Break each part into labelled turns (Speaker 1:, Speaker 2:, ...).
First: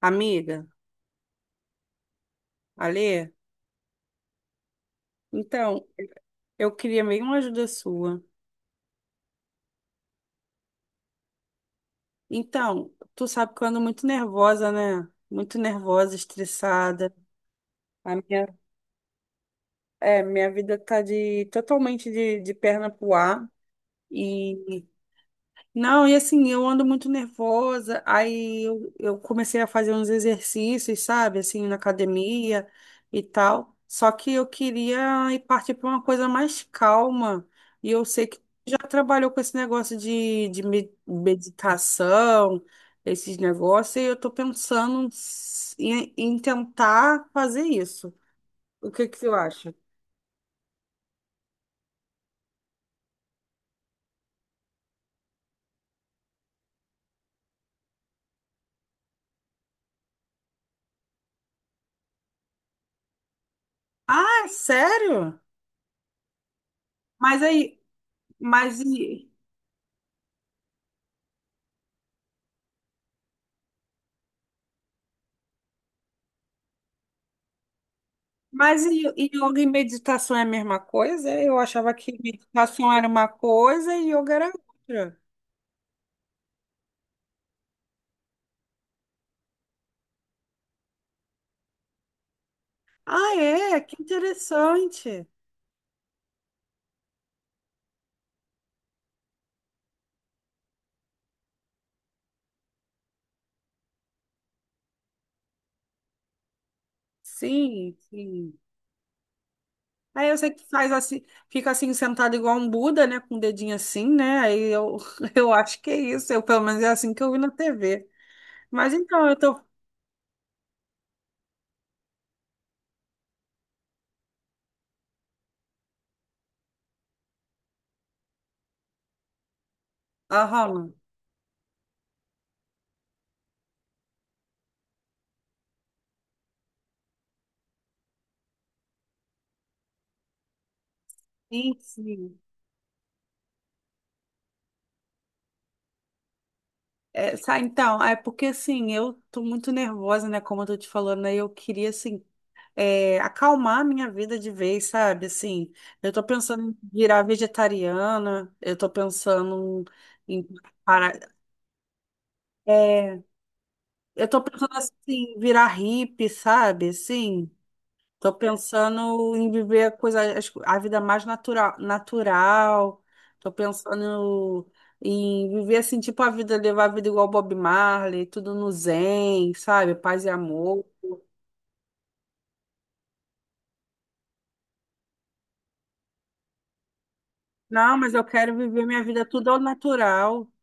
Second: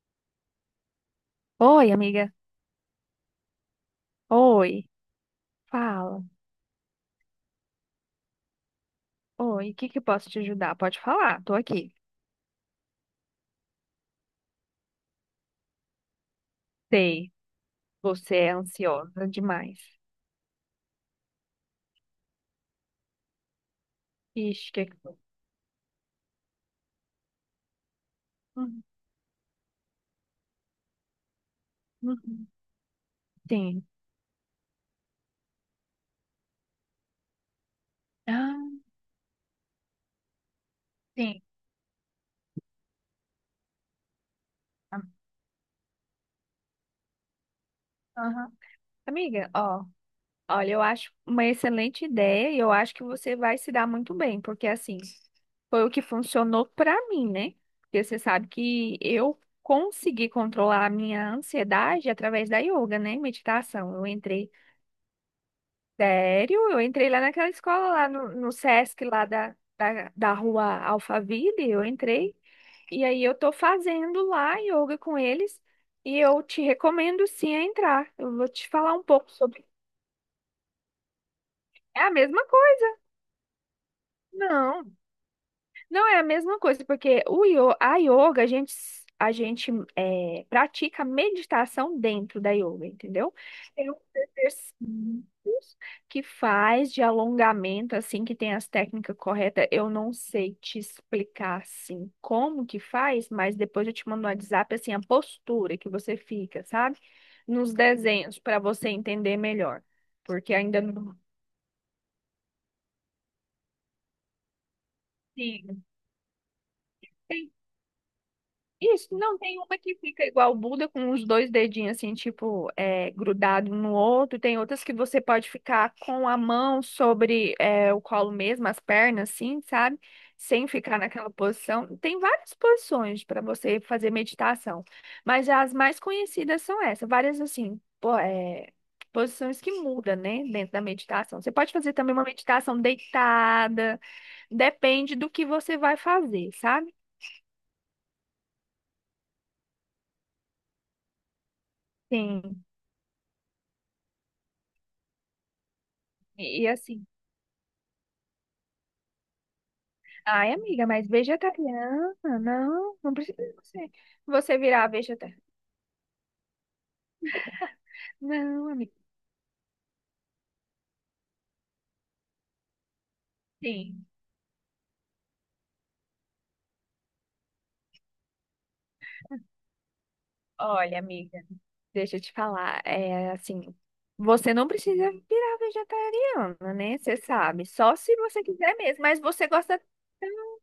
Speaker 1: Amiga,
Speaker 2: Oi, amiga.
Speaker 1: Alê,
Speaker 2: Oi,
Speaker 1: então,
Speaker 2: fala.
Speaker 1: eu queria meio uma ajuda sua.
Speaker 2: Oi, o que que eu posso te ajudar? Pode falar, tô aqui.
Speaker 1: Então, tu sabe que eu ando muito nervosa, né? Muito nervosa, estressada.
Speaker 2: Sei,
Speaker 1: A
Speaker 2: você é
Speaker 1: minha,
Speaker 2: ansiosa demais.
Speaker 1: minha vida tá totalmente de perna pro ar.
Speaker 2: Ixi,
Speaker 1: E
Speaker 2: que foi?
Speaker 1: Não, e assim, eu ando muito nervosa, aí
Speaker 2: Uhum,
Speaker 1: eu, eu comecei a fazer uns exercícios, sabe, assim, na
Speaker 2: uhum.
Speaker 1: academia e tal.
Speaker 2: Sim.
Speaker 1: Só que eu queria ir partir para uma coisa mais calma. E eu sei que
Speaker 2: Ah,
Speaker 1: já trabalhou com esse negócio de
Speaker 2: sim.
Speaker 1: meditação, esses negócios, e eu tô
Speaker 2: Ah,
Speaker 1: pensando em tentar fazer isso.
Speaker 2: aham.
Speaker 1: O que que você
Speaker 2: Amiga,
Speaker 1: acha?
Speaker 2: ó, olha, eu acho uma excelente ideia e eu acho que você vai se dar muito bem, porque assim, foi o que funcionou pra mim, né? Porque você sabe que eu consegui controlar a minha ansiedade através da yoga, né? Meditação. Eu
Speaker 1: Ah, é
Speaker 2: entrei.
Speaker 1: sério?
Speaker 2: Sério? Eu entrei lá
Speaker 1: Mas
Speaker 2: naquela
Speaker 1: aí,
Speaker 2: escola, lá no
Speaker 1: mas
Speaker 2: Sesc, lá
Speaker 1: e-
Speaker 2: da rua Alphaville, eu entrei. E aí eu tô fazendo lá yoga com eles. E eu te recomendo sim a entrar. Eu vou te
Speaker 1: Mas
Speaker 2: falar um
Speaker 1: e
Speaker 2: pouco
Speaker 1: yoga
Speaker 2: sobre.
Speaker 1: e meditação é a mesma coisa? Eu achava
Speaker 2: É a
Speaker 1: que
Speaker 2: mesma coisa.
Speaker 1: meditação era uma coisa e yoga era
Speaker 2: Não.
Speaker 1: outra.
Speaker 2: Não, é a mesma coisa, porque a yoga, a gente, a gente pratica meditação dentro da yoga, entendeu?
Speaker 1: Ah, é?
Speaker 2: Tem uns
Speaker 1: Que interessante.
Speaker 2: exercícios que faz de alongamento, assim, que tem as técnicas corretas. Eu não sei te explicar, assim, como que faz, mas depois eu te mando no WhatsApp, assim, a postura que você fica, sabe? Nos
Speaker 1: Sim,
Speaker 2: desenhos,
Speaker 1: sim.
Speaker 2: para você entender melhor,
Speaker 1: Aí eu sei
Speaker 2: porque
Speaker 1: que
Speaker 2: ainda
Speaker 1: faz
Speaker 2: não...
Speaker 1: assim, fica assim sentado igual um Buda, né? Com o dedinho assim, né? Aí eu, eu acho que é isso. Eu, pelo menos é assim que eu vi na
Speaker 2: Sim.
Speaker 1: TV. Mas
Speaker 2: Isso,
Speaker 1: então eu
Speaker 2: não, tem
Speaker 1: tô.
Speaker 2: uma que fica igual o Buda, com os dois dedinhos assim, tipo, grudado um no outro. Tem outras que você pode ficar com a mão sobre o colo mesmo, as pernas, assim, sabe? Sem
Speaker 1: Aham.
Speaker 2: ficar naquela posição. Tem várias posições para você fazer meditação, mas as mais conhecidas são essas, várias assim, posições que mudam, né, dentro da meditação. Você pode
Speaker 1: Sim,
Speaker 2: fazer também uma
Speaker 1: sim.
Speaker 2: meditação deitada, depende do que você vai fazer, sabe?
Speaker 1: Então, é porque assim, eu tô muito nervosa, né? Como eu tô te falando, aí eu queria assim
Speaker 2: Sim.
Speaker 1: é, acalmar a minha vida de vez, sabe? Assim, eu tô
Speaker 2: E
Speaker 1: pensando em
Speaker 2: assim,
Speaker 1: virar vegetariana, eu tô pensando em
Speaker 2: ai, amiga, mas
Speaker 1: parar,
Speaker 2: vegetariana? Não, não
Speaker 1: é,
Speaker 2: precisa você,
Speaker 1: eu tô
Speaker 2: você
Speaker 1: pensando
Speaker 2: virar
Speaker 1: assim,
Speaker 2: vegetariana.
Speaker 1: virar hippie, sabe? Assim, tô
Speaker 2: Não, amiga.
Speaker 1: pensando em viver a coisa, as co- a vida mais natural, natural. Tô
Speaker 2: Sim,
Speaker 1: pensando em viver assim, tipo a vida, levar a vida igual Bob Marley, tudo no zen, sabe? Paz e amor.
Speaker 2: olha, amiga, deixa eu te falar. É assim, você não precisa virar vegetariana, né? Você sabe, só
Speaker 1: Não, mas
Speaker 2: se
Speaker 1: eu
Speaker 2: você
Speaker 1: quero
Speaker 2: quiser
Speaker 1: viver
Speaker 2: mesmo.
Speaker 1: minha
Speaker 2: Mas
Speaker 1: vida
Speaker 2: você
Speaker 1: tudo ao
Speaker 2: gosta
Speaker 1: natural.
Speaker 2: tanto.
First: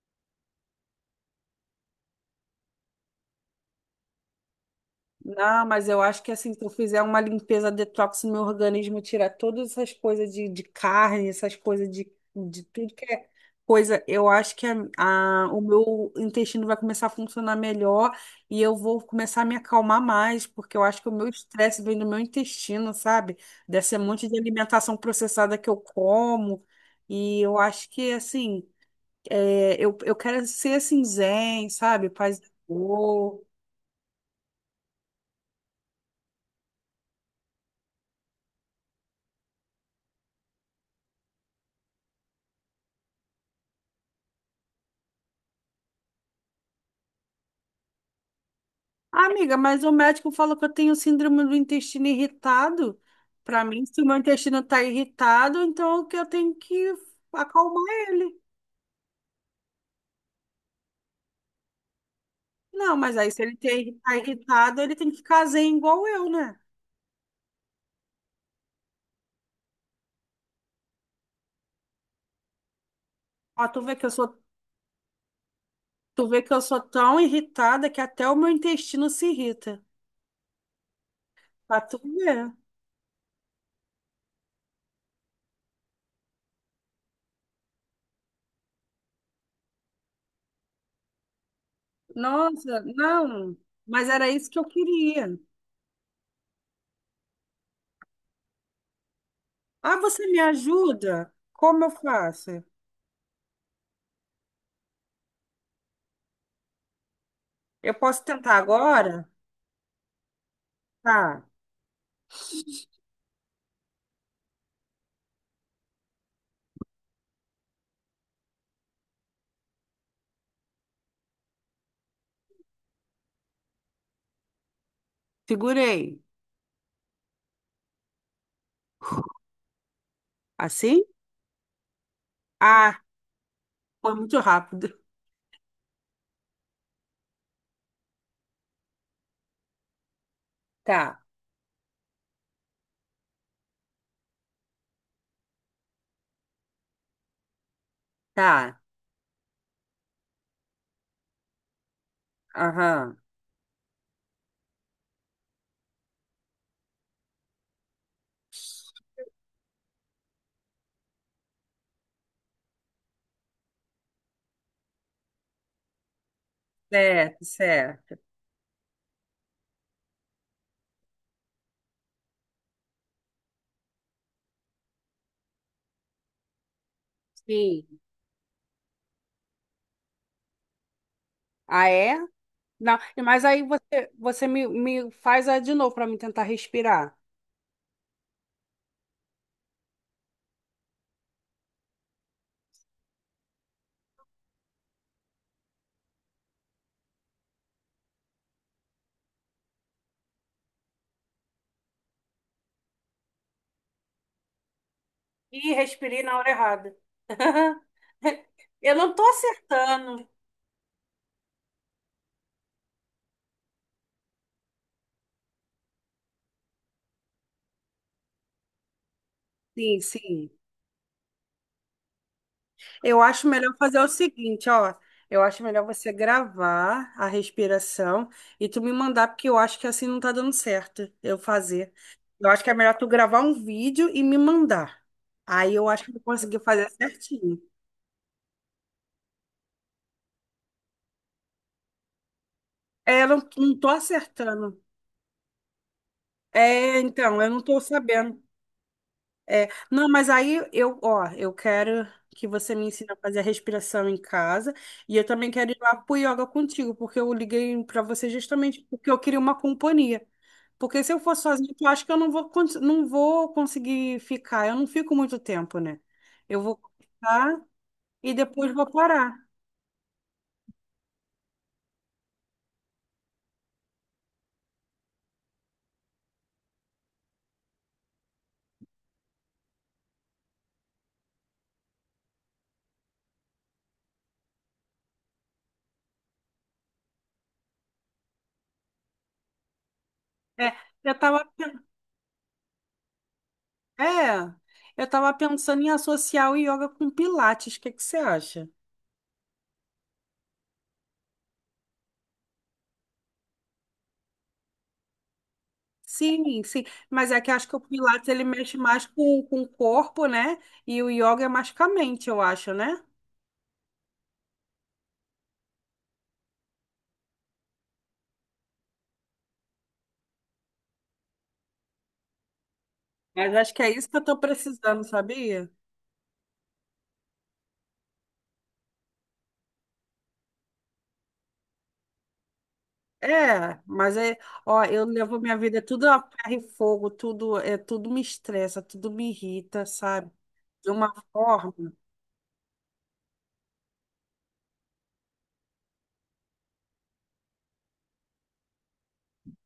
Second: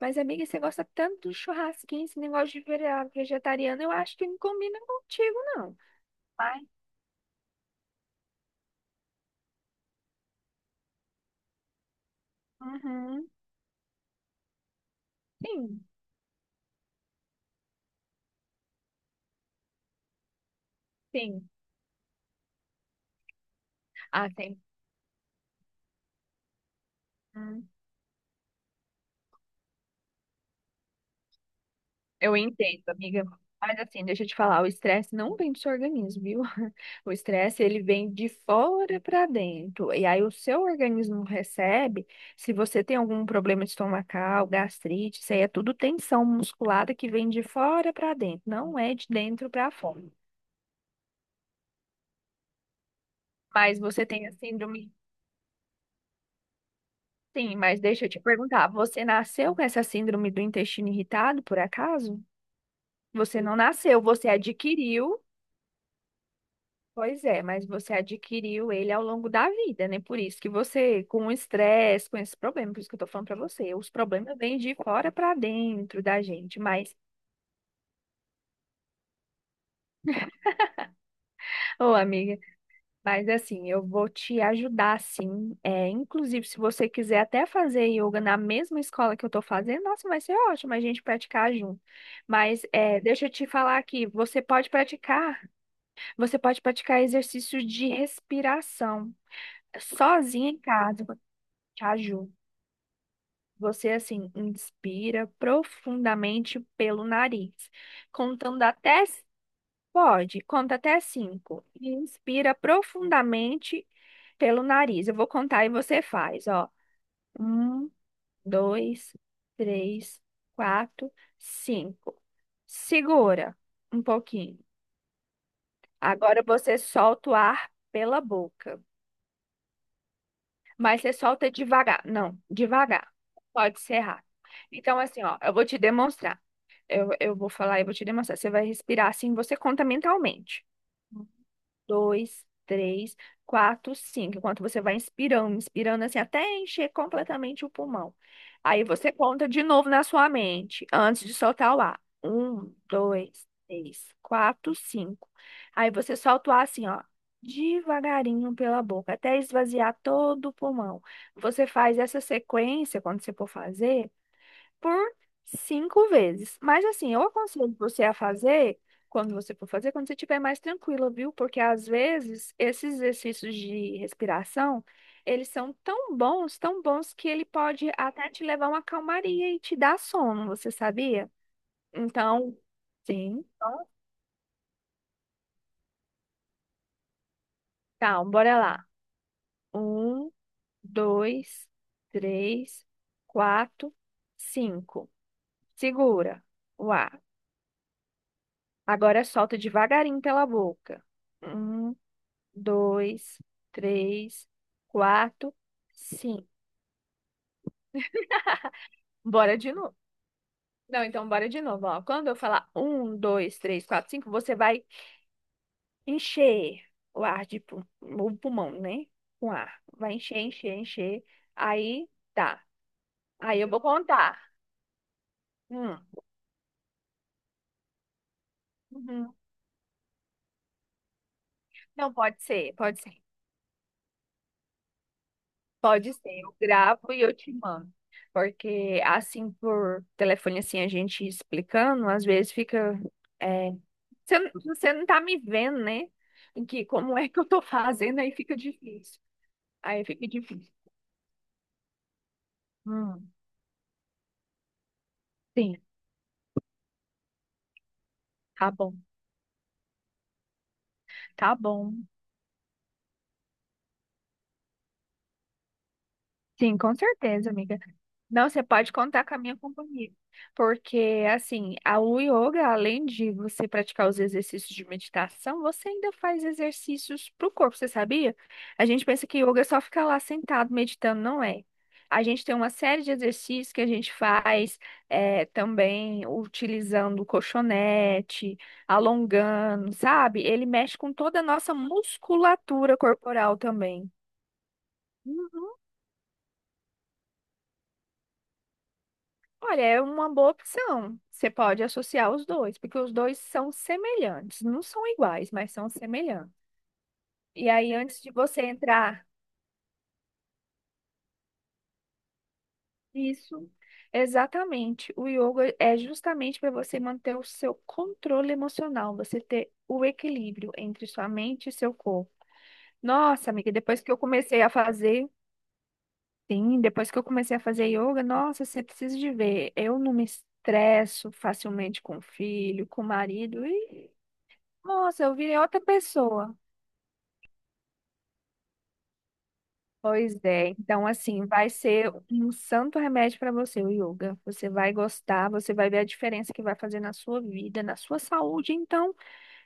Speaker 2: Mas, amiga, você gosta tanto do churrasquinho, esse negócio de virar vegetariana, eu acho que não combina contigo,
Speaker 1: Não,
Speaker 2: não.
Speaker 1: mas eu acho que assim,
Speaker 2: Mas,
Speaker 1: se eu fizer uma limpeza detox no meu organismo, tirar todas essas coisas de carne, essas coisas de tudo que
Speaker 2: uhum,
Speaker 1: é coisa, eu acho que o
Speaker 2: sim,
Speaker 1: meu intestino vai começar a funcionar melhor e eu vou começar a me acalmar mais, porque eu acho que o meu
Speaker 2: sim.
Speaker 1: estresse vem do meu intestino, sabe? Desse monte
Speaker 2: Ah,
Speaker 1: de
Speaker 2: tem.
Speaker 1: alimentação processada que eu como. E eu acho que assim, é, eu quero ser assim, zen, sabe?
Speaker 2: Eu
Speaker 1: Paz e
Speaker 2: entendo, amiga.
Speaker 1: amor.
Speaker 2: Mas assim, deixa eu te falar, o estresse não vem do seu organismo, viu? O estresse, ele vem de fora para dentro. E aí o seu organismo recebe, se você tem algum problema estomacal, gastrite, isso aí é tudo tensão musculada que vem de fora para dentro, não é de dentro
Speaker 1: Amiga,
Speaker 2: para
Speaker 1: mas o
Speaker 2: fora.
Speaker 1: médico falou que eu tenho síndrome do intestino irritado. Para
Speaker 2: Mas
Speaker 1: mim, se
Speaker 2: você
Speaker 1: o meu
Speaker 2: tem a
Speaker 1: intestino está
Speaker 2: síndrome,
Speaker 1: irritado, então o que eu tenho que
Speaker 2: sim, mas
Speaker 1: acalmar
Speaker 2: deixa eu te
Speaker 1: ele.
Speaker 2: perguntar, você nasceu com essa síndrome do intestino irritado, por acaso?
Speaker 1: Não, mas aí
Speaker 2: Você
Speaker 1: se ele
Speaker 2: não nasceu,
Speaker 1: está
Speaker 2: você
Speaker 1: irritado, ele tem que
Speaker 2: adquiriu.
Speaker 1: ficar zen igual eu, né?
Speaker 2: Pois é, mas você adquiriu ele ao longo da vida, né? Por isso que você, com o estresse, com esse problema, por isso que eu tô falando pra
Speaker 1: Ó,
Speaker 2: você,
Speaker 1: tu
Speaker 2: os
Speaker 1: vê que eu sou,
Speaker 2: problemas vêm de fora pra dentro da
Speaker 1: tu vê que
Speaker 2: gente,
Speaker 1: eu sou
Speaker 2: mas,
Speaker 1: tão irritada que até o meu intestino se irrita. Pra
Speaker 2: ô
Speaker 1: tu
Speaker 2: amiga,
Speaker 1: ver.
Speaker 2: mas assim, eu vou te ajudar sim, inclusive se você quiser até fazer yoga na mesma escola que eu tô fazendo, nossa, vai ser ótimo a gente praticar junto, mas
Speaker 1: Nossa,
Speaker 2: deixa eu te
Speaker 1: não.
Speaker 2: falar aqui,
Speaker 1: Mas era isso que eu queria.
Speaker 2: você pode praticar exercícios de respiração,
Speaker 1: Ah, você me
Speaker 2: sozinha em casa,
Speaker 1: ajuda? Como
Speaker 2: te
Speaker 1: eu
Speaker 2: ajuda.
Speaker 1: faço?
Speaker 2: Você, assim, inspira profundamente pelo nariz,
Speaker 1: Eu posso tentar
Speaker 2: contando até...
Speaker 1: agora?
Speaker 2: Pode, conta até
Speaker 1: Tá,
Speaker 2: cinco. E inspira profundamente pelo nariz. Eu vou contar e você faz, ó. Um, dois, três, quatro, cinco. Segura um pouquinho.
Speaker 1: segurei.
Speaker 2: Agora você solta o ar pela boca, mas
Speaker 1: Assim?
Speaker 2: você solta devagar. Não,
Speaker 1: Ah,
Speaker 2: devagar. Pode ser
Speaker 1: foi
Speaker 2: rápido.
Speaker 1: muito rápido.
Speaker 2: Então, assim, ó, eu vou te demonstrar. Eu vou falar e vou te demonstrar. Você vai respirar assim, você conta mentalmente.
Speaker 1: Tá,
Speaker 2: Um, dois, três, quatro, cinco. Enquanto você vai inspirando, inspirando assim, até encher completamente o pulmão.
Speaker 1: tá.
Speaker 2: Aí você conta de novo na sua mente, antes de soltar o ar. Um,
Speaker 1: Aham.
Speaker 2: dois, três, quatro, cinco. Aí você solta o ar assim, ó, devagarinho pela boca, até esvaziar todo o pulmão. Você faz essa sequência quando você for fazer por cinco vezes. Mas assim, eu
Speaker 1: Certo,
Speaker 2: aconselho você a
Speaker 1: certo.
Speaker 2: fazer quando você for fazer, quando você estiver mais tranquila, viu? Porque às vezes esses exercícios de respiração, eles são tão bons que ele pode
Speaker 1: Sim.
Speaker 2: até te levar a uma calmaria e te dar sono, você sabia?
Speaker 1: Ah, é?
Speaker 2: Então,
Speaker 1: Não, mas
Speaker 2: sim.
Speaker 1: aí você, você me faz a de novo para me tentar respirar.
Speaker 2: Tá, bora lá. Um, dois, três, quatro, cinco. Segura o ar. Agora solta devagarinho pela boca. Um, dois, três, quatro,
Speaker 1: Ih, respirei na
Speaker 2: cinco.
Speaker 1: hora errada. Eu não tô
Speaker 2: Bora de novo.
Speaker 1: acertando.
Speaker 2: Não, então bora de novo, ó. Quando eu falar um, dois, três, quatro, cinco, você vai encher o ar o pulmão, né? Com ar.
Speaker 1: Sim,
Speaker 2: Vai encher,
Speaker 1: sim.
Speaker 2: encher, encher. Aí tá.
Speaker 1: Eu acho
Speaker 2: Aí eu
Speaker 1: melhor
Speaker 2: vou
Speaker 1: fazer o
Speaker 2: contar.
Speaker 1: seguinte, ó. Eu acho melhor
Speaker 2: Hum,
Speaker 1: você gravar a respiração e tu me mandar,
Speaker 2: uhum.
Speaker 1: porque eu acho que assim não tá dando certo eu fazer.
Speaker 2: Não, pode
Speaker 1: Eu acho que é
Speaker 2: ser,
Speaker 1: melhor
Speaker 2: pode
Speaker 1: tu
Speaker 2: ser.
Speaker 1: gravar um vídeo e me mandar. Aí eu acho que
Speaker 2: Pode
Speaker 1: eu vou
Speaker 2: ser. Eu
Speaker 1: conseguir fazer
Speaker 2: gravo e eu te
Speaker 1: certinho.
Speaker 2: mando. Porque assim, por telefone, assim, a gente explicando, às vezes fica
Speaker 1: É, eu não,
Speaker 2: é,
Speaker 1: não tô
Speaker 2: você,
Speaker 1: acertando.
Speaker 2: você não tá me vendo, né? Em que
Speaker 1: É,
Speaker 2: como é que
Speaker 1: então,
Speaker 2: eu
Speaker 1: eu não
Speaker 2: tô
Speaker 1: tô
Speaker 2: fazendo, aí
Speaker 1: sabendo.
Speaker 2: fica difícil.
Speaker 1: É,
Speaker 2: Aí
Speaker 1: não,
Speaker 2: fica
Speaker 1: mas aí
Speaker 2: difícil.
Speaker 1: eu, ó, eu quero que você me ensine a
Speaker 2: Hum,
Speaker 1: fazer a respiração em casa e eu também quero ir
Speaker 2: sim,
Speaker 1: lá pro yoga contigo, porque eu liguei para você
Speaker 2: tá
Speaker 1: justamente
Speaker 2: bom.
Speaker 1: porque eu queria uma companhia. Porque se eu for
Speaker 2: Tá
Speaker 1: sozinha, eu
Speaker 2: bom.
Speaker 1: acho que eu não não vou conseguir ficar. Eu não fico muito tempo, né? Eu
Speaker 2: Sim,
Speaker 1: vou
Speaker 2: com certeza,
Speaker 1: ficar
Speaker 2: amiga.
Speaker 1: e
Speaker 2: Não, você
Speaker 1: depois vou
Speaker 2: pode contar
Speaker 1: parar.
Speaker 2: com a minha companhia. Porque, assim, o yoga, além de você praticar os exercícios de meditação, você ainda faz exercícios para o corpo, você sabia? A gente pensa que yoga é só ficar lá sentado meditando, não é? A gente tem uma série de exercícios que a gente faz também utilizando colchonete, alongando, sabe? Ele
Speaker 1: É,
Speaker 2: mexe com
Speaker 1: eu
Speaker 2: toda a
Speaker 1: tava,
Speaker 2: nossa
Speaker 1: pen-
Speaker 2: musculatura corporal também.
Speaker 1: é, eu tava pensando em associar o yoga com pilates. O que que você acha?
Speaker 2: Olha, é uma boa opção. Você pode associar os dois, porque os dois são semelhantes. Não são iguais, mas são semelhantes.
Speaker 1: Sim, sim. Mas é que acho
Speaker 2: E
Speaker 1: que o
Speaker 2: aí, antes
Speaker 1: Pilates
Speaker 2: de
Speaker 1: ele
Speaker 2: você
Speaker 1: mexe mais
Speaker 2: entrar,
Speaker 1: com o corpo, né? E o yoga é mais com a mente, eu acho, né?
Speaker 2: isso, exatamente. O yoga é justamente para você manter o seu controle emocional, você ter o equilíbrio entre sua mente e seu corpo. Nossa,
Speaker 1: Mas
Speaker 2: amiga,
Speaker 1: acho que é
Speaker 2: depois
Speaker 1: isso
Speaker 2: que
Speaker 1: que
Speaker 2: eu
Speaker 1: eu tô
Speaker 2: comecei a
Speaker 1: precisando,
Speaker 2: fazer,
Speaker 1: sabia?
Speaker 2: sim, depois que eu comecei a fazer yoga, nossa, você precisa de ver. Eu não me estresso facilmente com o filho, com o marido.
Speaker 1: É,
Speaker 2: E
Speaker 1: mas é, ó, eu
Speaker 2: nossa, eu
Speaker 1: levo minha
Speaker 2: virei
Speaker 1: vida
Speaker 2: outra
Speaker 1: tudo a ferro
Speaker 2: pessoa.
Speaker 1: e fogo, tudo é, tudo me estressa, tudo me irrita, sabe?
Speaker 2: Pois é,
Speaker 1: De
Speaker 2: então
Speaker 1: uma
Speaker 2: assim, vai
Speaker 1: forma
Speaker 2: ser um santo remédio para você, o yoga. Você vai gostar, você vai ver a diferença que vai fazer na sua vida, na sua saúde, então,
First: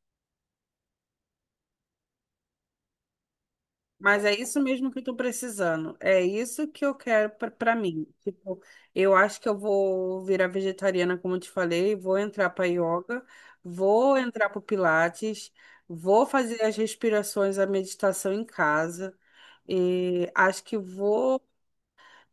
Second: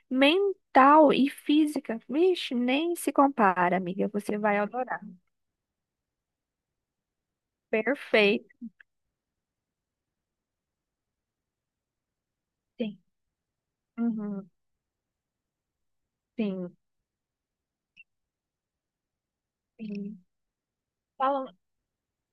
Speaker 2: mental e física. Vixe, nem se compara, amiga.
Speaker 1: Mas é
Speaker 2: Você vai
Speaker 1: isso mesmo que
Speaker 2: adorar.
Speaker 1: eu tô precisando. É isso que eu quero pra pra mim. Tipo,
Speaker 2: Perfeito.
Speaker 1: eu acho que eu vou virar vegetariana, como eu te falei, vou entrar para
Speaker 2: Sim.
Speaker 1: yoga, vou entrar
Speaker 2: Uhum.
Speaker 1: para pilates, vou fazer as
Speaker 2: Sim.
Speaker 1: respirações, a meditação em casa.
Speaker 2: Sim.
Speaker 1: E acho que vou.
Speaker 2: Fala.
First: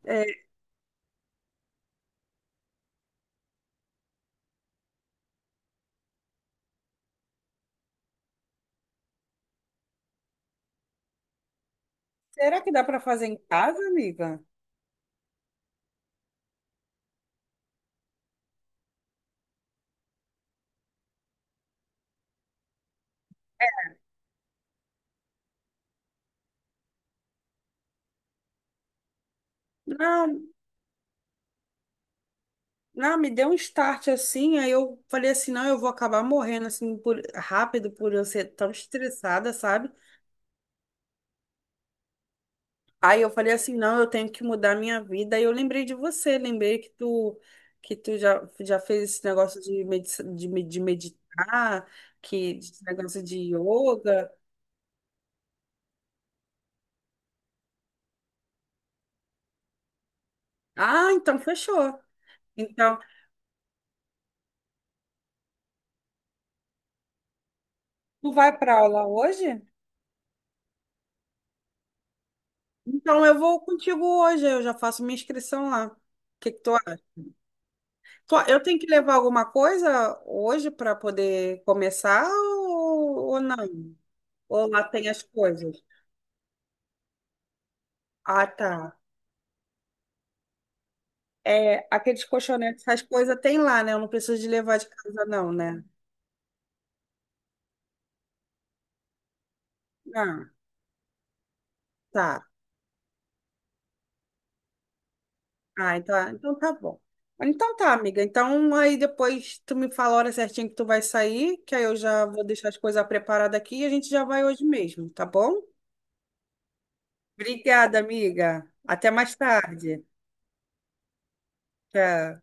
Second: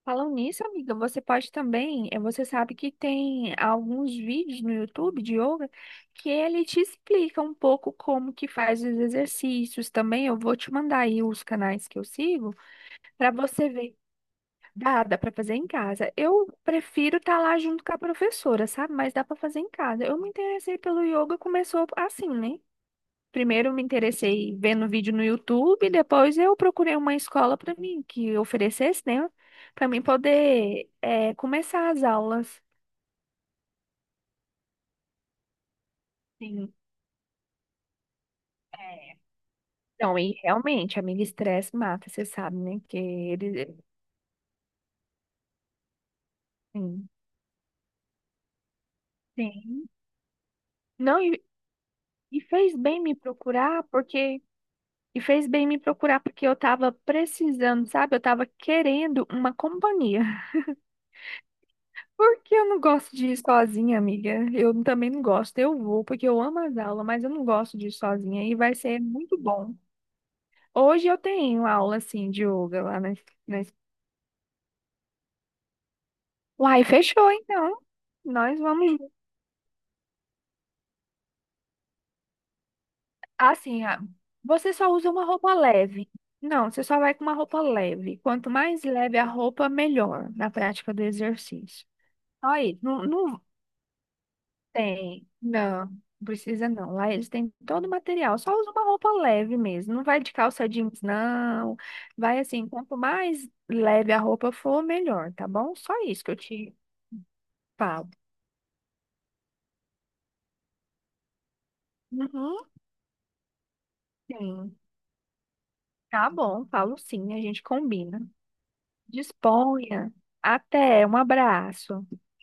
Speaker 1: é,
Speaker 2: Falam nisso, amiga, você pode também, você sabe que tem alguns vídeos no YouTube de yoga que ele te explica um pouco como que faz os exercícios também. Eu vou te mandar aí os canais que eu sigo
Speaker 1: Será que dá para fazer
Speaker 2: para
Speaker 1: em
Speaker 2: você
Speaker 1: casa,
Speaker 2: ver.
Speaker 1: amiga?
Speaker 2: Dá, dá para fazer em casa. Eu prefiro estar lá junto com a professora, sabe? Mas dá para fazer em casa. Eu me interessei pelo yoga, começou assim, né? Primeiro me interessei vendo vídeo no YouTube, depois eu procurei uma escola para mim que oferecesse, né, para mim
Speaker 1: Não,
Speaker 2: poder começar as aulas.
Speaker 1: não, me deu um start assim, aí eu falei assim, não, eu vou acabar morrendo
Speaker 2: Sim,
Speaker 1: assim por, rápido por eu ser tão
Speaker 2: é,
Speaker 1: estressada, sabe?
Speaker 2: não, e realmente, amiga, estresse mata, você sabe, né? Que
Speaker 1: Aí eu falei assim,
Speaker 2: ele,
Speaker 1: não, eu tenho que mudar minha vida. Aí eu lembrei de você, lembrei que
Speaker 2: sim,
Speaker 1: tu que tu já, já fez esse negócio
Speaker 2: sim,
Speaker 1: de
Speaker 2: não,
Speaker 1: meditar,
Speaker 2: e
Speaker 1: que
Speaker 2: fez
Speaker 1: esse
Speaker 2: bem me
Speaker 1: negócio de
Speaker 2: procurar,
Speaker 1: yoga.
Speaker 2: porque. E fez bem me procurar, porque eu tava precisando, sabe? Eu tava querendo uma companhia.
Speaker 1: Ah, então fechou.
Speaker 2: Por que eu não
Speaker 1: Então,
Speaker 2: gosto de ir sozinha, amiga? Eu também não gosto. Eu vou porque eu amo as aulas, mas eu não gosto de ir
Speaker 1: tu
Speaker 2: sozinha e
Speaker 1: vai
Speaker 2: vai
Speaker 1: para
Speaker 2: ser
Speaker 1: aula
Speaker 2: muito
Speaker 1: hoje?
Speaker 2: bom. Hoje eu tenho aula assim de yoga lá na,
Speaker 1: Então eu vou
Speaker 2: na...
Speaker 1: contigo hoje, eu já faço minha inscrição lá. O que que tu
Speaker 2: Uai,
Speaker 1: acha?
Speaker 2: fechou então. Nós
Speaker 1: Eu tenho que
Speaker 2: vamos
Speaker 1: levar alguma coisa hoje para poder começar ou
Speaker 2: assim,
Speaker 1: não?
Speaker 2: ah,
Speaker 1: Ou
Speaker 2: você
Speaker 1: lá
Speaker 2: só
Speaker 1: tem
Speaker 2: usa
Speaker 1: as
Speaker 2: uma roupa
Speaker 1: coisas?
Speaker 2: leve. Não, você só vai com uma roupa leve.
Speaker 1: Ah,
Speaker 2: Quanto mais
Speaker 1: tá.
Speaker 2: leve a roupa, melhor na prática do
Speaker 1: É,
Speaker 2: exercício.
Speaker 1: aqueles
Speaker 2: Aí,
Speaker 1: colchonetes, essas
Speaker 2: não,
Speaker 1: coisas
Speaker 2: não,
Speaker 1: tem lá, né? Eu não preciso de levar de casa,
Speaker 2: tem.
Speaker 1: não, né?
Speaker 2: Não, precisa não. Lá eles têm todo o material. Só usa uma roupa leve mesmo. Não vai de
Speaker 1: Ah,
Speaker 2: calça jeans, não. Vai
Speaker 1: tá.
Speaker 2: assim, quanto mais leve a roupa for, melhor, tá bom? Só
Speaker 1: Ah, então,
Speaker 2: isso
Speaker 1: ah,
Speaker 2: que eu
Speaker 1: então tá
Speaker 2: te
Speaker 1: bom. Então tá,
Speaker 2: falo.
Speaker 1: amiga. Então aí depois tu me fala a hora certinha que tu vai sair, que aí eu já vou
Speaker 2: Uhum,
Speaker 1: deixar as coisas preparadas aqui e a gente já vai hoje
Speaker 2: sim.
Speaker 1: mesmo, tá bom?
Speaker 2: Tá bom, falo sim, a gente
Speaker 1: Obrigada,
Speaker 2: combina.
Speaker 1: amiga. Até mais tarde.
Speaker 2: Disponha. Até, um abraço.
Speaker 1: Tchau.